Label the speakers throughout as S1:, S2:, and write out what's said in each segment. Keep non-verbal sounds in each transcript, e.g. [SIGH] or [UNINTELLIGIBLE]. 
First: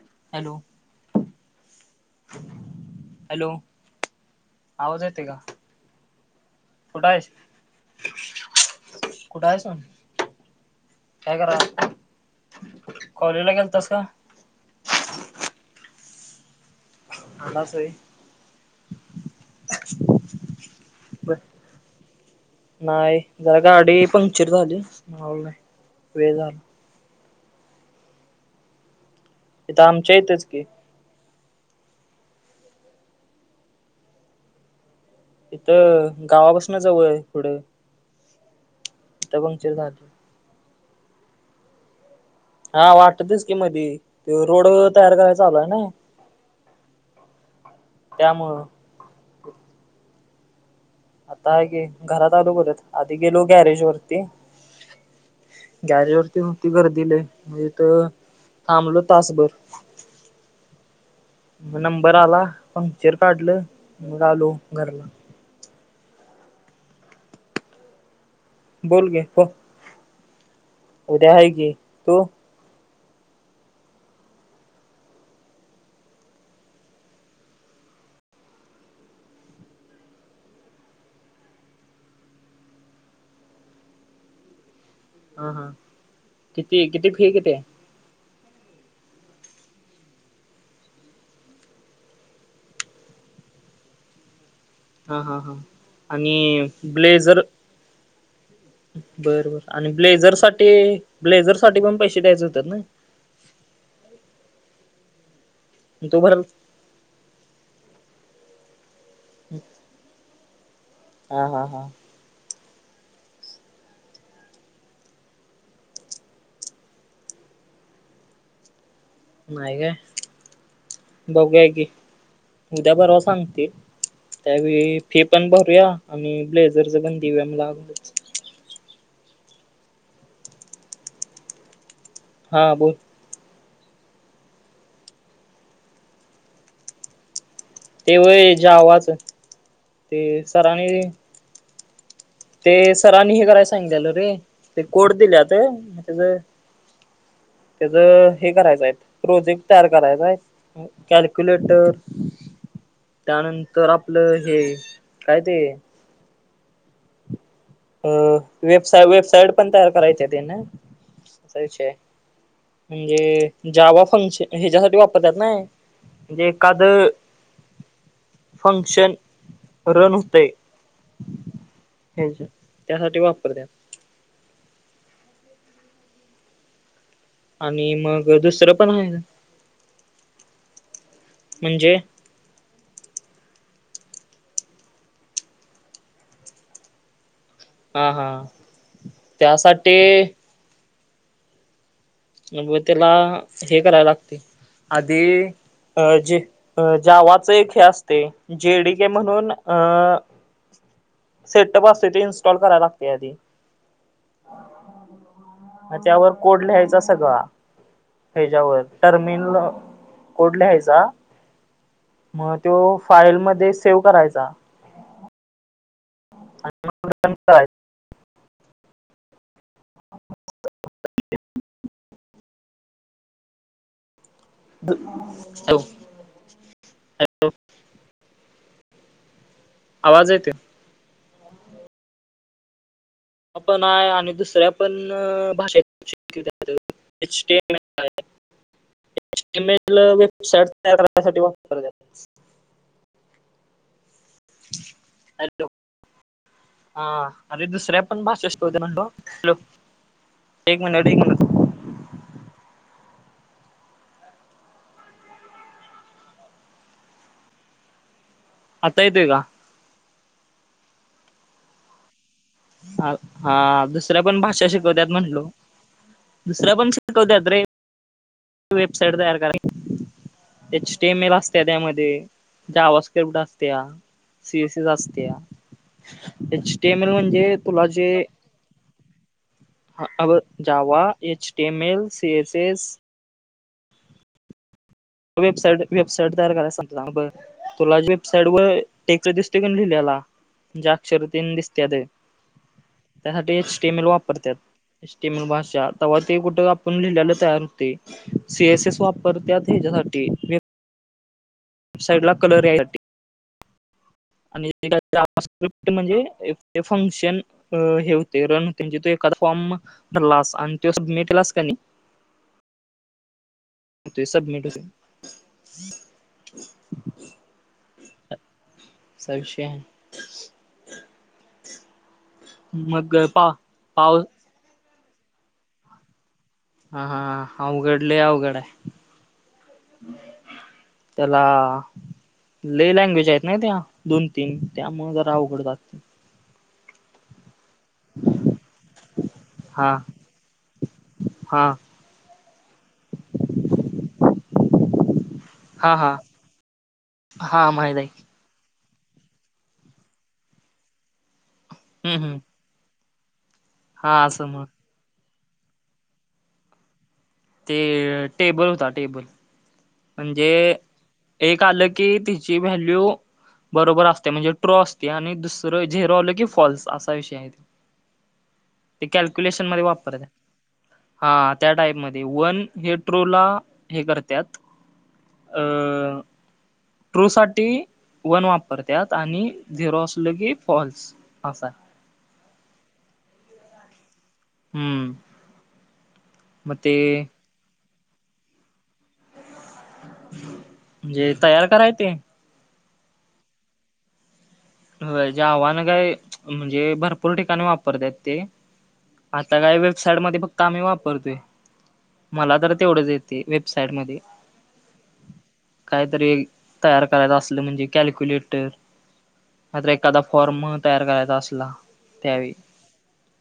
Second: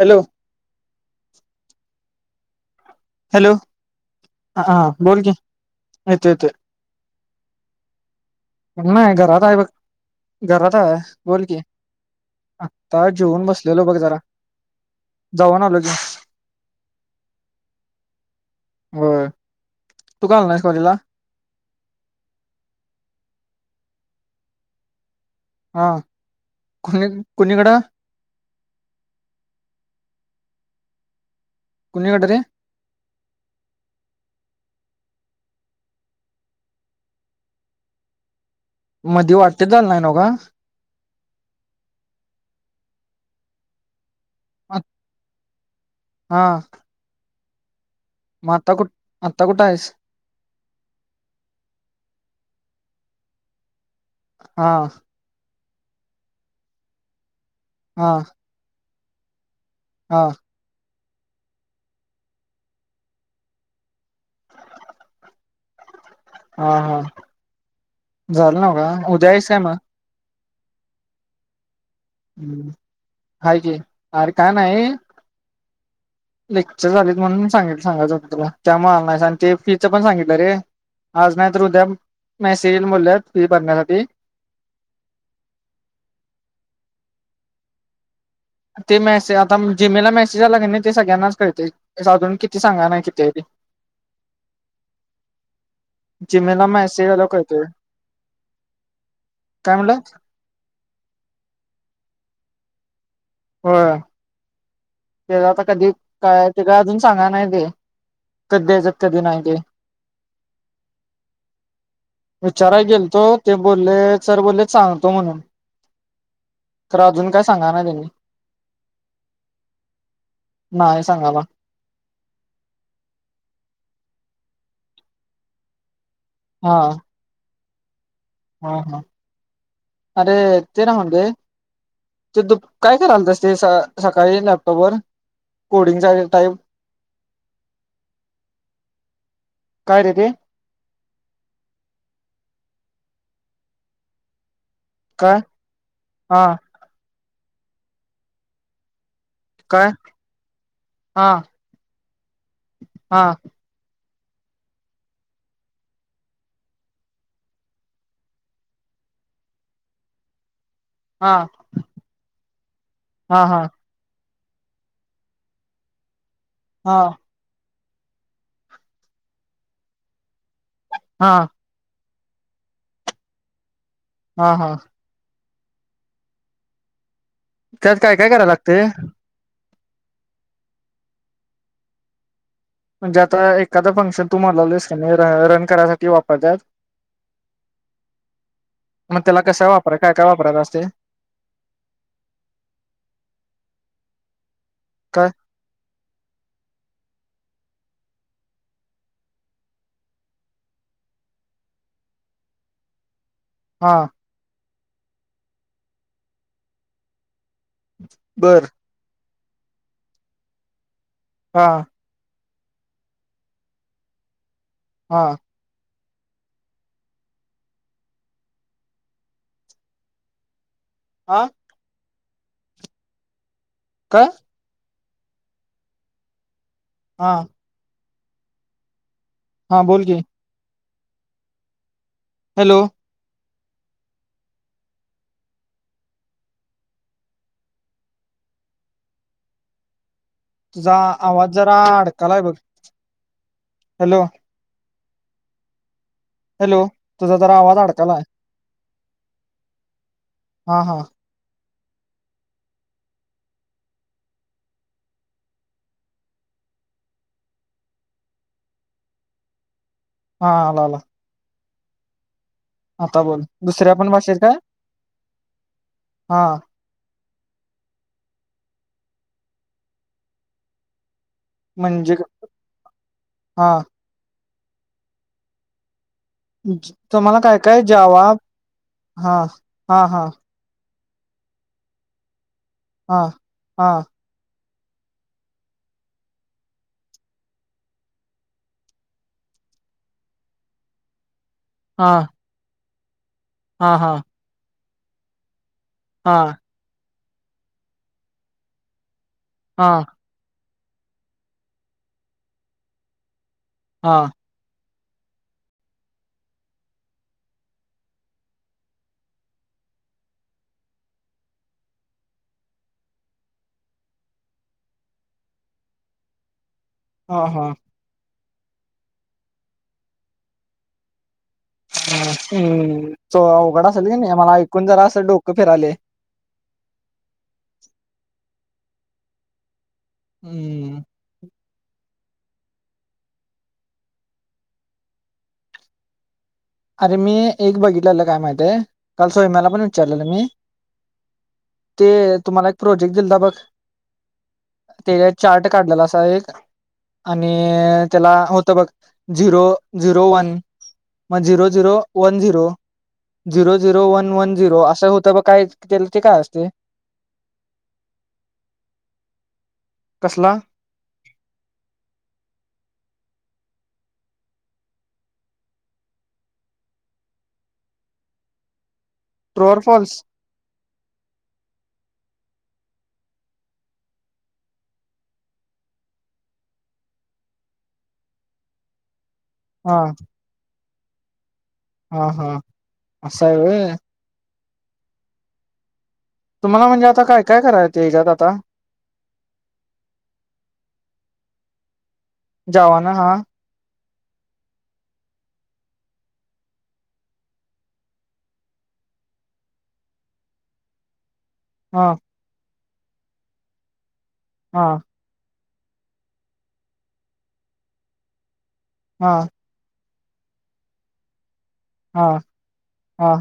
S1: Hello.
S2: Hello. [INAUDIBLE]
S1: Hello, हा बोल की येतोय येतोय!
S2: कुठ आहेस?
S1: नाही घरात
S2: कुठं
S1: आहे बघ,
S2: आहेस म्हण?
S1: घरात आहे
S2: काय
S1: बोल की.
S2: करालाय?
S1: आता जेऊन
S2: कॉलेजला
S1: बसलेलो
S2: गेलतास
S1: बघ
S2: का?
S1: जरा जावन आलो जे.
S2: आलास व्हय!
S1: होय तू का आला नाहीस कॉलेजला
S2: नाही जरा गाडी पंक्चर झाली.
S1: हा,
S2: वेळ झाला.
S1: कोणी कोणीकड?
S2: इथे आमच्या इथेच की.
S1: कुणीकडे रे?
S2: इथं, गावापासून जवळ पुढं.
S1: मध्ये
S2: इथं
S1: वाटते
S2: पंक्चर
S1: जालनय
S2: झाली.
S1: हो गा.
S2: हा वाटतस की मध, ते रोड व तयार करायचा चालू आहेना.
S1: हा.
S2: [INAUDIBLE]
S1: मग आता कुठ आता कुठं आहेस?
S2: आता आहे की, घरात आलो परत आधी गेलो गॅरेज वरती.
S1: हा.
S2: गॅरेजवर होती गर्दी लय, तिथ
S1: हा
S2: थांबलो तासभर.
S1: हा.
S2: मग नंबर आला, पंक्चर काढलं मग आलो घरला.
S1: हा हा, झालं नव का
S2: बोल गे हो
S1: उद्यास आहे मग?
S2: उद्या आहे की, तू?
S1: ह् हा क, अर का नाही. लेक्चर झालीत म्हणून मी सांगित सांगायच होतं तुला त्यामुळे आणायचं आणि ते फीच पण सांगितलं रे. आज म त उदय, मेसेज येईल बोलल फी बरण्यासाठी.
S2: ह हा, किती किती फी किती?
S1: ते मेसे आता जीमेलला मेसेज आला के नाही, ते सगळ्यांनाच कळते. साधून, किती सांगा ना कितीरी.
S2: हा हा हा आणि
S1: जिमेला मेसेज आल्यावर
S2: ब्लेझर
S1: कळतंय
S2: बर बर
S1: काय
S2: आणि
S1: म्हणला
S2: ब्लेझर साठी, ब्लेझर साठी पण पैसे द्यायचे होतात ना?
S1: हो, ते आता कधी
S2: तो भरल
S1: काय ते का अजून सांगा नाही ते. कधी द्यायचे, आणि कधी नाही.
S2: ह हा हा.
S1: विचाराय गेलतो, ते बोलले सर बोलले सांगतो म्हणून. तर अजून काय सांगा ना त्यांनी.
S2: नाही ग,
S1: नाही सांगाला
S2: बघुया की उद्या बरवा सांगते त्यावेळी फी पण भरूया आणि
S1: हा
S2: ब्लेजरच पण [UNINTELLIGIBLE]
S1: हा हा, अरे ते राहून दे. ते तु
S2: हा बोल
S1: काय करत? असते सकाळी लॅपटॉप वर कोडिंगचा टाईम.
S2: तेव, जावाचं
S1: काय रे
S2: ते
S1: ते
S2: सरांने ते सरांनी हे करायला सांगितलं, रे ते कोड दिले
S1: काय
S2: होते.
S1: हा
S2: त्याचं, हे करायचंय. प्रोजेक्ट
S1: काय
S2: तयार करायचा आहे,
S1: हा
S2: कॅल्क्युलेटर
S1: हा
S2: त्यानंतर तर आपलं हे काय ते अ, वेबसा वेबसाईट पण तयार करायची ते ना?
S1: हा
S2: वि आहे
S1: हा हा
S2: म्हणजे जावा फंक्शन ह्याच्यासाठी वापरत्यात नई म्हणजे एखाद
S1: हा
S2: फंक्शन, रन होते.
S1: हां.
S2: [UNINTELLIGIBLE] त्यासाठी वापरत्या
S1: हा, हा
S2: आणि
S1: त्यात काय काय
S2: मग,
S1: करायला
S2: दुसरं
S1: लागते
S2: पण आहे म्हणजे
S1: म्हणजे, आता एखादा फंक्शन तुम्हाला लय रन करायसाठी वापरतात
S2: हा हा
S1: मग त्याला कशा वापरा, काय
S2: त्यासाठी
S1: काय वापरायात असते
S2: मग त्याला, हे कराला लागते आधी
S1: काय
S2: अ जे अ जावाचे एक हे असते, जेडी केे म्हणून अ सेटअप असतते, ते इनस्टॉल कराय लागते आधी
S1: हा.
S2: त्यावर कोड लिहायचा सगळा,
S1: बर
S2: हच्यावर टर्मिनल कोड लिहायचा.
S1: हा.
S2: मग तो फाईलमध्ये सेव्ह करायचा.
S1: हा.
S2: आणि मग काय [UNINTELLIGIBLE]
S1: हा. काय?
S2: हॅलो.
S1: हा. हां, बोल की!
S2: आवाज येते
S1: हॅलो!
S2: पण आहे आणि दुसऱ्या पण भाषे [UNINTELLIGIBLE] एचम एच एम एल वेबसाइट तयार करण्यासाठी वापरत्यात.
S1: अडकलाय बघ हॅलो!
S2: हे [INAUDIBLE] हॅलो,
S1: हॅलो
S2: ह
S1: तुझा जरा
S2: अरे
S1: आवाज अडकालाय
S2: दुस्रेपण भाषा [UNINTELLIGIBLE] एक
S1: हा हा
S2: मिनट, एक मिनट आता येतोय का?
S1: हा आला आला
S2: ह
S1: आता बोल
S2: हा दुसऱ्या
S1: भाषेत
S2: पण
S1: काय
S2: भाषा शिकवत्यात म्हटलो
S1: हा
S2: दुसऱ्या पण शिक शिकवतात रे, वेबसाईट तयार कराय [UNINTELLIGIBLE] त्या त्यामध्ये,
S1: म्हणजे
S2: जावास्क्रिप्ट
S1: हा
S2: असत्या सीसस असत्या एच डी एमल म्ह
S1: म काय काय, जावा हा हा
S2: ह
S1: हा
S2: अ Java, H M L, C S S.
S1: हा हा.
S2: वेबसाईट वेबसाईट तयार करायला सांगतात हा बर. तुला वेबसाईट वर टेक दिसते की लिहिलेला मज्या अक्षरतेन दिस त्या दे
S1: हा
S2: त्यासाठी
S1: हा
S2: स्टीमल
S1: हा
S2: वापरत्यात सस्टीमल भाषा तेव्हा
S1: हा
S2: ते कुठे पण लिहिल्याला तयार होते सी एस एस वापरत्यात
S1: हा
S2: हेज्यासाठी साईड ला कलर यायसाठी
S1: हा.
S2: आणि म्हणजे [UNINTELLIGIBLE] फंक्शन अ हे होते रन होते, म्ह तो एखादा फॉर्म भरलास आणि तो सबमिटलास का नाही. ते सबमिट होते.
S1: हा हा.
S2: स विषय
S1: हम्म
S2: मग
S1: तो
S2: पा
S1: अवघड असल की
S2: पाव
S1: नाही मला ऐकून जरा असं डोकं फिरायले.
S2: हा हा, अवघडले अवघड आहे.
S1: हम्म.
S2: त्याला लई लँग्वेज आहेत ना त्या दोन तीन त्यामुळे जरा अवघडतात.
S1: अरे मी एक बघित ल्याला काय माहितय काल सोयम्याला पण
S2: हा
S1: विचारलं मी.
S2: हा
S1: ते तुम्हाला, एक प्रोजेक्ट दिलता बघ ते चार्ट
S2: हा
S1: काढलेला
S2: हा
S1: असा एक, आणि
S2: हा माहित आहे.
S1: त्याला होत बघ. झिरो झिरो वन म zero zero
S2: hmm
S1: one
S2: hmm
S1: zero zero zero
S2: हा
S1: वन
S2: असं
S1: वन
S2: मग
S1: झिरो असं होतं ब काय त्या ते काय असते?
S2: ते टेबल बल म्हणजे,
S1: कसला
S2: एक आलं की तिची व्हॅल्यू बरोबर असते म्हणजे ट्रो असते आणि दुसरं झेरवलं की फॉल्स असा विषय आहेत. ते कॅल्क्युलेशन
S1: ट्रू ऑर
S2: मध्ये
S1: फॉल्स
S2: वापरत! हा त्या टाईपमध्ये वन हे ट्रो ला हे करत्यात. अ ट्रू साठी, वन वापरतात आणि
S1: हा
S2: झिरो असल की, फॉल्स असा
S1: हा हा, असशा वय?
S2: हम्म. मग
S1: तुम्हाला
S2: ते
S1: म्हणजे आता काय-काय कराय ते हेज्यात आता?
S2: जे तयार कराय ते
S1: जावाना हा.
S2: जे आव्हानं काय म्हणजे भरपूर ठिकाणी वापरत्यात ते. आता काय वेबसाईटमध्ये फक्त आम्ही वापरतोय
S1: हां
S2: मला तर तेवढंच येते वेबसाईट मध्ये.
S1: हा.
S2: काहीतरी, तयार करायचं असलं म्हणजे कॅल्क्युलेटर.
S1: हा.
S2: काहीतरी एखादा फॉर्म तयार करायचा असला.
S1: हा
S2: त्यावेळी
S1: हा.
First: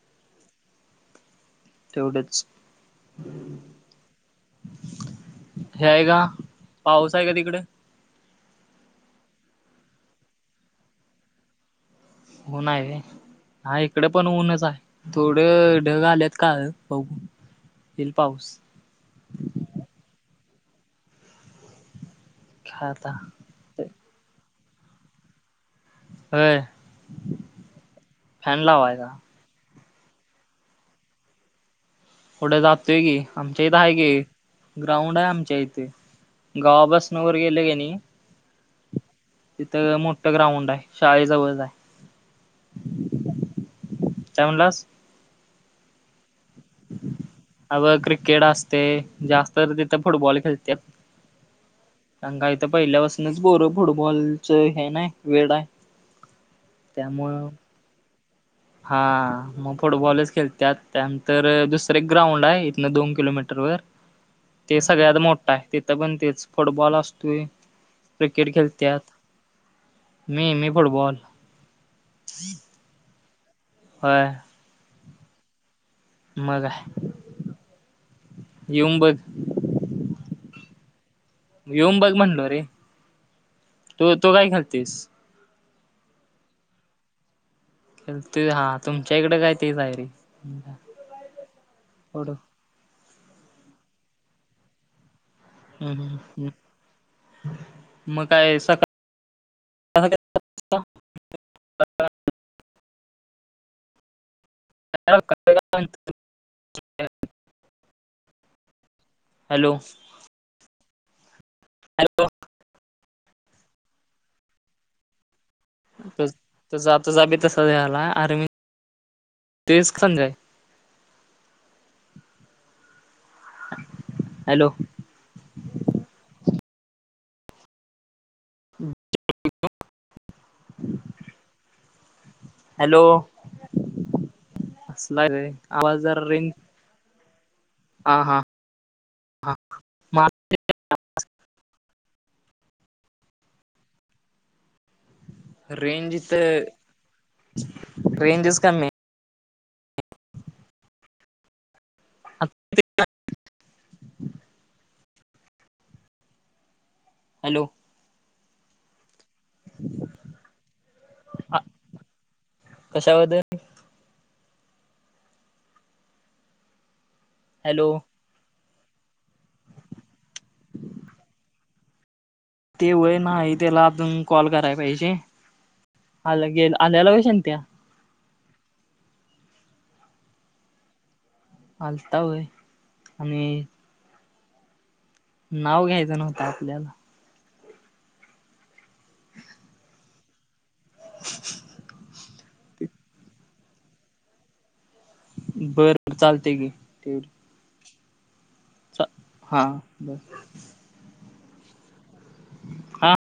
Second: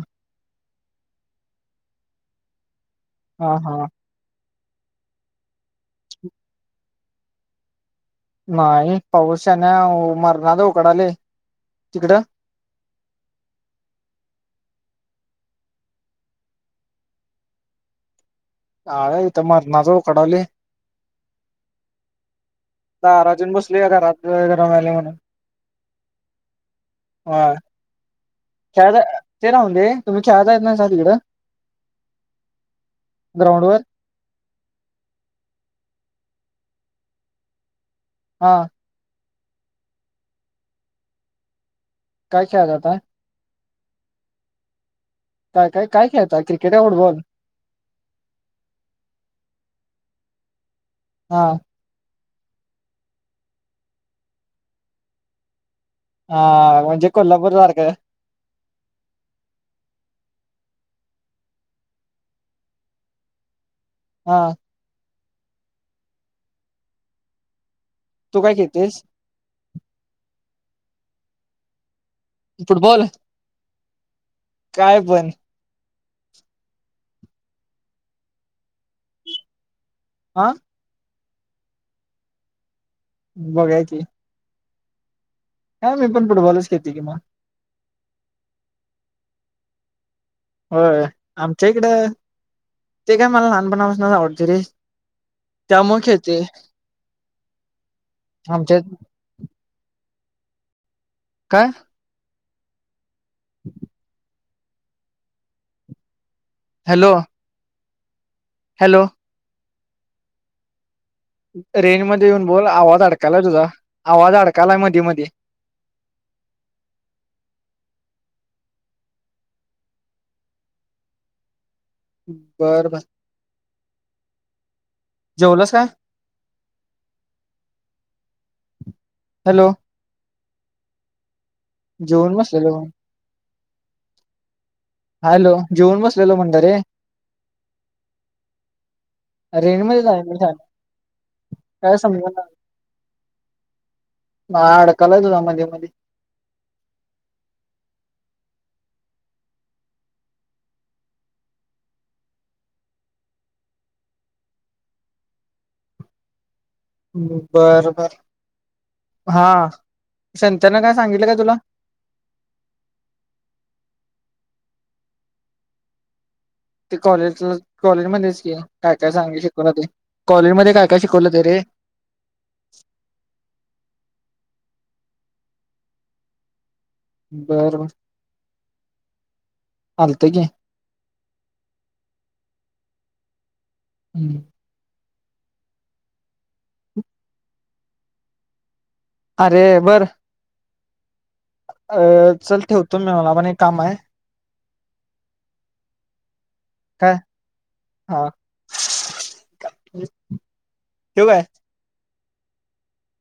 S2: तेवढंच!
S1: हा हा.
S2: हे आहे का, पाऊस आहे का तिकडं?
S1: नाही पाऊस यानं मरणा उकडालंय, तिकडं?
S2: हो ना, आहे र. हा इकडे पण ऊनच आहे थोडं ढग आलेत काळं बघु. तील पाऊस
S1: आर इथं मरणाचं उकडायलंय.
S2: काय आता
S1: दारात येऊन बसलूया, घरात लय गरम व्हायलंय म्हणून.
S2: होय
S1: हा
S2: फॅन
S1: काय त्या
S2: लावायचा
S1: ते राहून दे [UNINTELLIGIBLE] तिकडं.
S2: पुढं जातोय की,
S1: ग्राउंड
S2: आमच्या इथं
S1: वर
S2: हाय की. ग्राउंड आहे आमच्या इथे, गावापसनं वर गेले का नाही
S1: हा.
S2: तिथं मोठं ग्राउंड आहे, शाळेजवळच हाय.
S1: काय खेळाय जाता?
S2: काय म्हणलास?
S1: काय काय काय खेळताय, क्रिकेट का फुटबॉल?
S2: अ बघ क्रिकेट असतंय, जास्त तिथं फुटबॉल खेळत्यात.
S1: हा.
S2: आणि काय इथं पहिल्या पाासूनच पोरं फुटबॉलच हे हाय नाय, वेळ हाय.
S1: आं म्हणजे कोल्हापूर सारखं.
S2: हा मग फुटबॉलच खेळत्यात, त्यानंतर दुसरं एक ग्राउंड आहे, इथनं दोन किलोमीटर वर.
S1: हा.
S2: ते सगळ्यात मोठा आहे, तिथंपण तेच फुटबॉल असतोय,
S1: तू
S2: क्रिकेट
S1: काय
S2: खेळत्यात.
S1: खेळतेस
S2: मी, मी फुटबॉल.
S1: फुटबॉल
S2: होय.
S1: काय पण.
S2: मग हाय, येऊन बघ.
S1: हां.
S2: येऊन बघ म्हणलो रे.
S1: बघायची
S2: तू तू काय खालतीस?
S1: नाय मी पण फुटबॉलच खेळतेकि म.
S2: ते हा तुमच्या इकडे काय तेच हायरे.
S1: होय, आमच्या इकडं ते काय मला लहानपणापासनच आवडतंय रे.
S2: हम्म
S1: त्यामुळे
S2: हम्म
S1: खेळते
S2: हम्म मग काय
S1: आमच्या
S2: सकाळ
S1: काय? [INAUDIBLE]
S2: [UNINTELLIGIBLE]
S1: हॅलो. हॅलो.
S2: हॅलो.
S1: रेंज मध्ये
S2: हॅलो
S1: येऊन बोल, आवाज अडकालाय तुझा. आवाज अडकालाय मधी मधी.
S2: [UNINTELLIGIBLE] आता जा बी तसं याला, आर्मी तेच खंज आहे.
S1: बर बर.
S2: हॅलो.
S1: जेवलास काय? हॅलो, जेवलास?
S2: हॅलो. असला रे
S1: हॅलो,
S2: आवाज
S1: जेवून
S2: जरा
S1: बसलेलो
S2: रेंज
S1: म्हनलरे.
S2: हा हा हा
S1: रेंजमध्येच आहे
S2: मा
S1: मी छान. काय समजणार, ह अडकला त होझ म्ह
S2: रेंज इथं रेंजच कमी आहे. [UNINTELLIGIBLE] हॅलो
S1: बर बर, हा संतन काय सांगितलं का तुला?
S2: कशामध्ये?
S1: ते कॉलेजला
S2: हॅलो
S1: कॉलेजमध्येध्येच की, काय काय सांगे शिकवलं ते, कॉलेज मध्ये काय काय शिकवलं ते रे?
S2: ते वय नाही, त्याला अजून कॉल करायला पाहिजे आलं गेला.
S1: बर बर, आलतं गी!
S2: हलता वय, आणि
S1: हम्.
S2: नाव घ्यायचं नव्हतं आपल्याला!
S1: अरे बर.
S2: [INAUDIBLE]
S1: अ चल ठेवतो मी, मला पण एक काम आहे.
S2: बर, चालते गे
S1: काय
S2: तेवढ.
S1: हा.
S2: हा, बर.
S1: ठेव काय?
S2: हा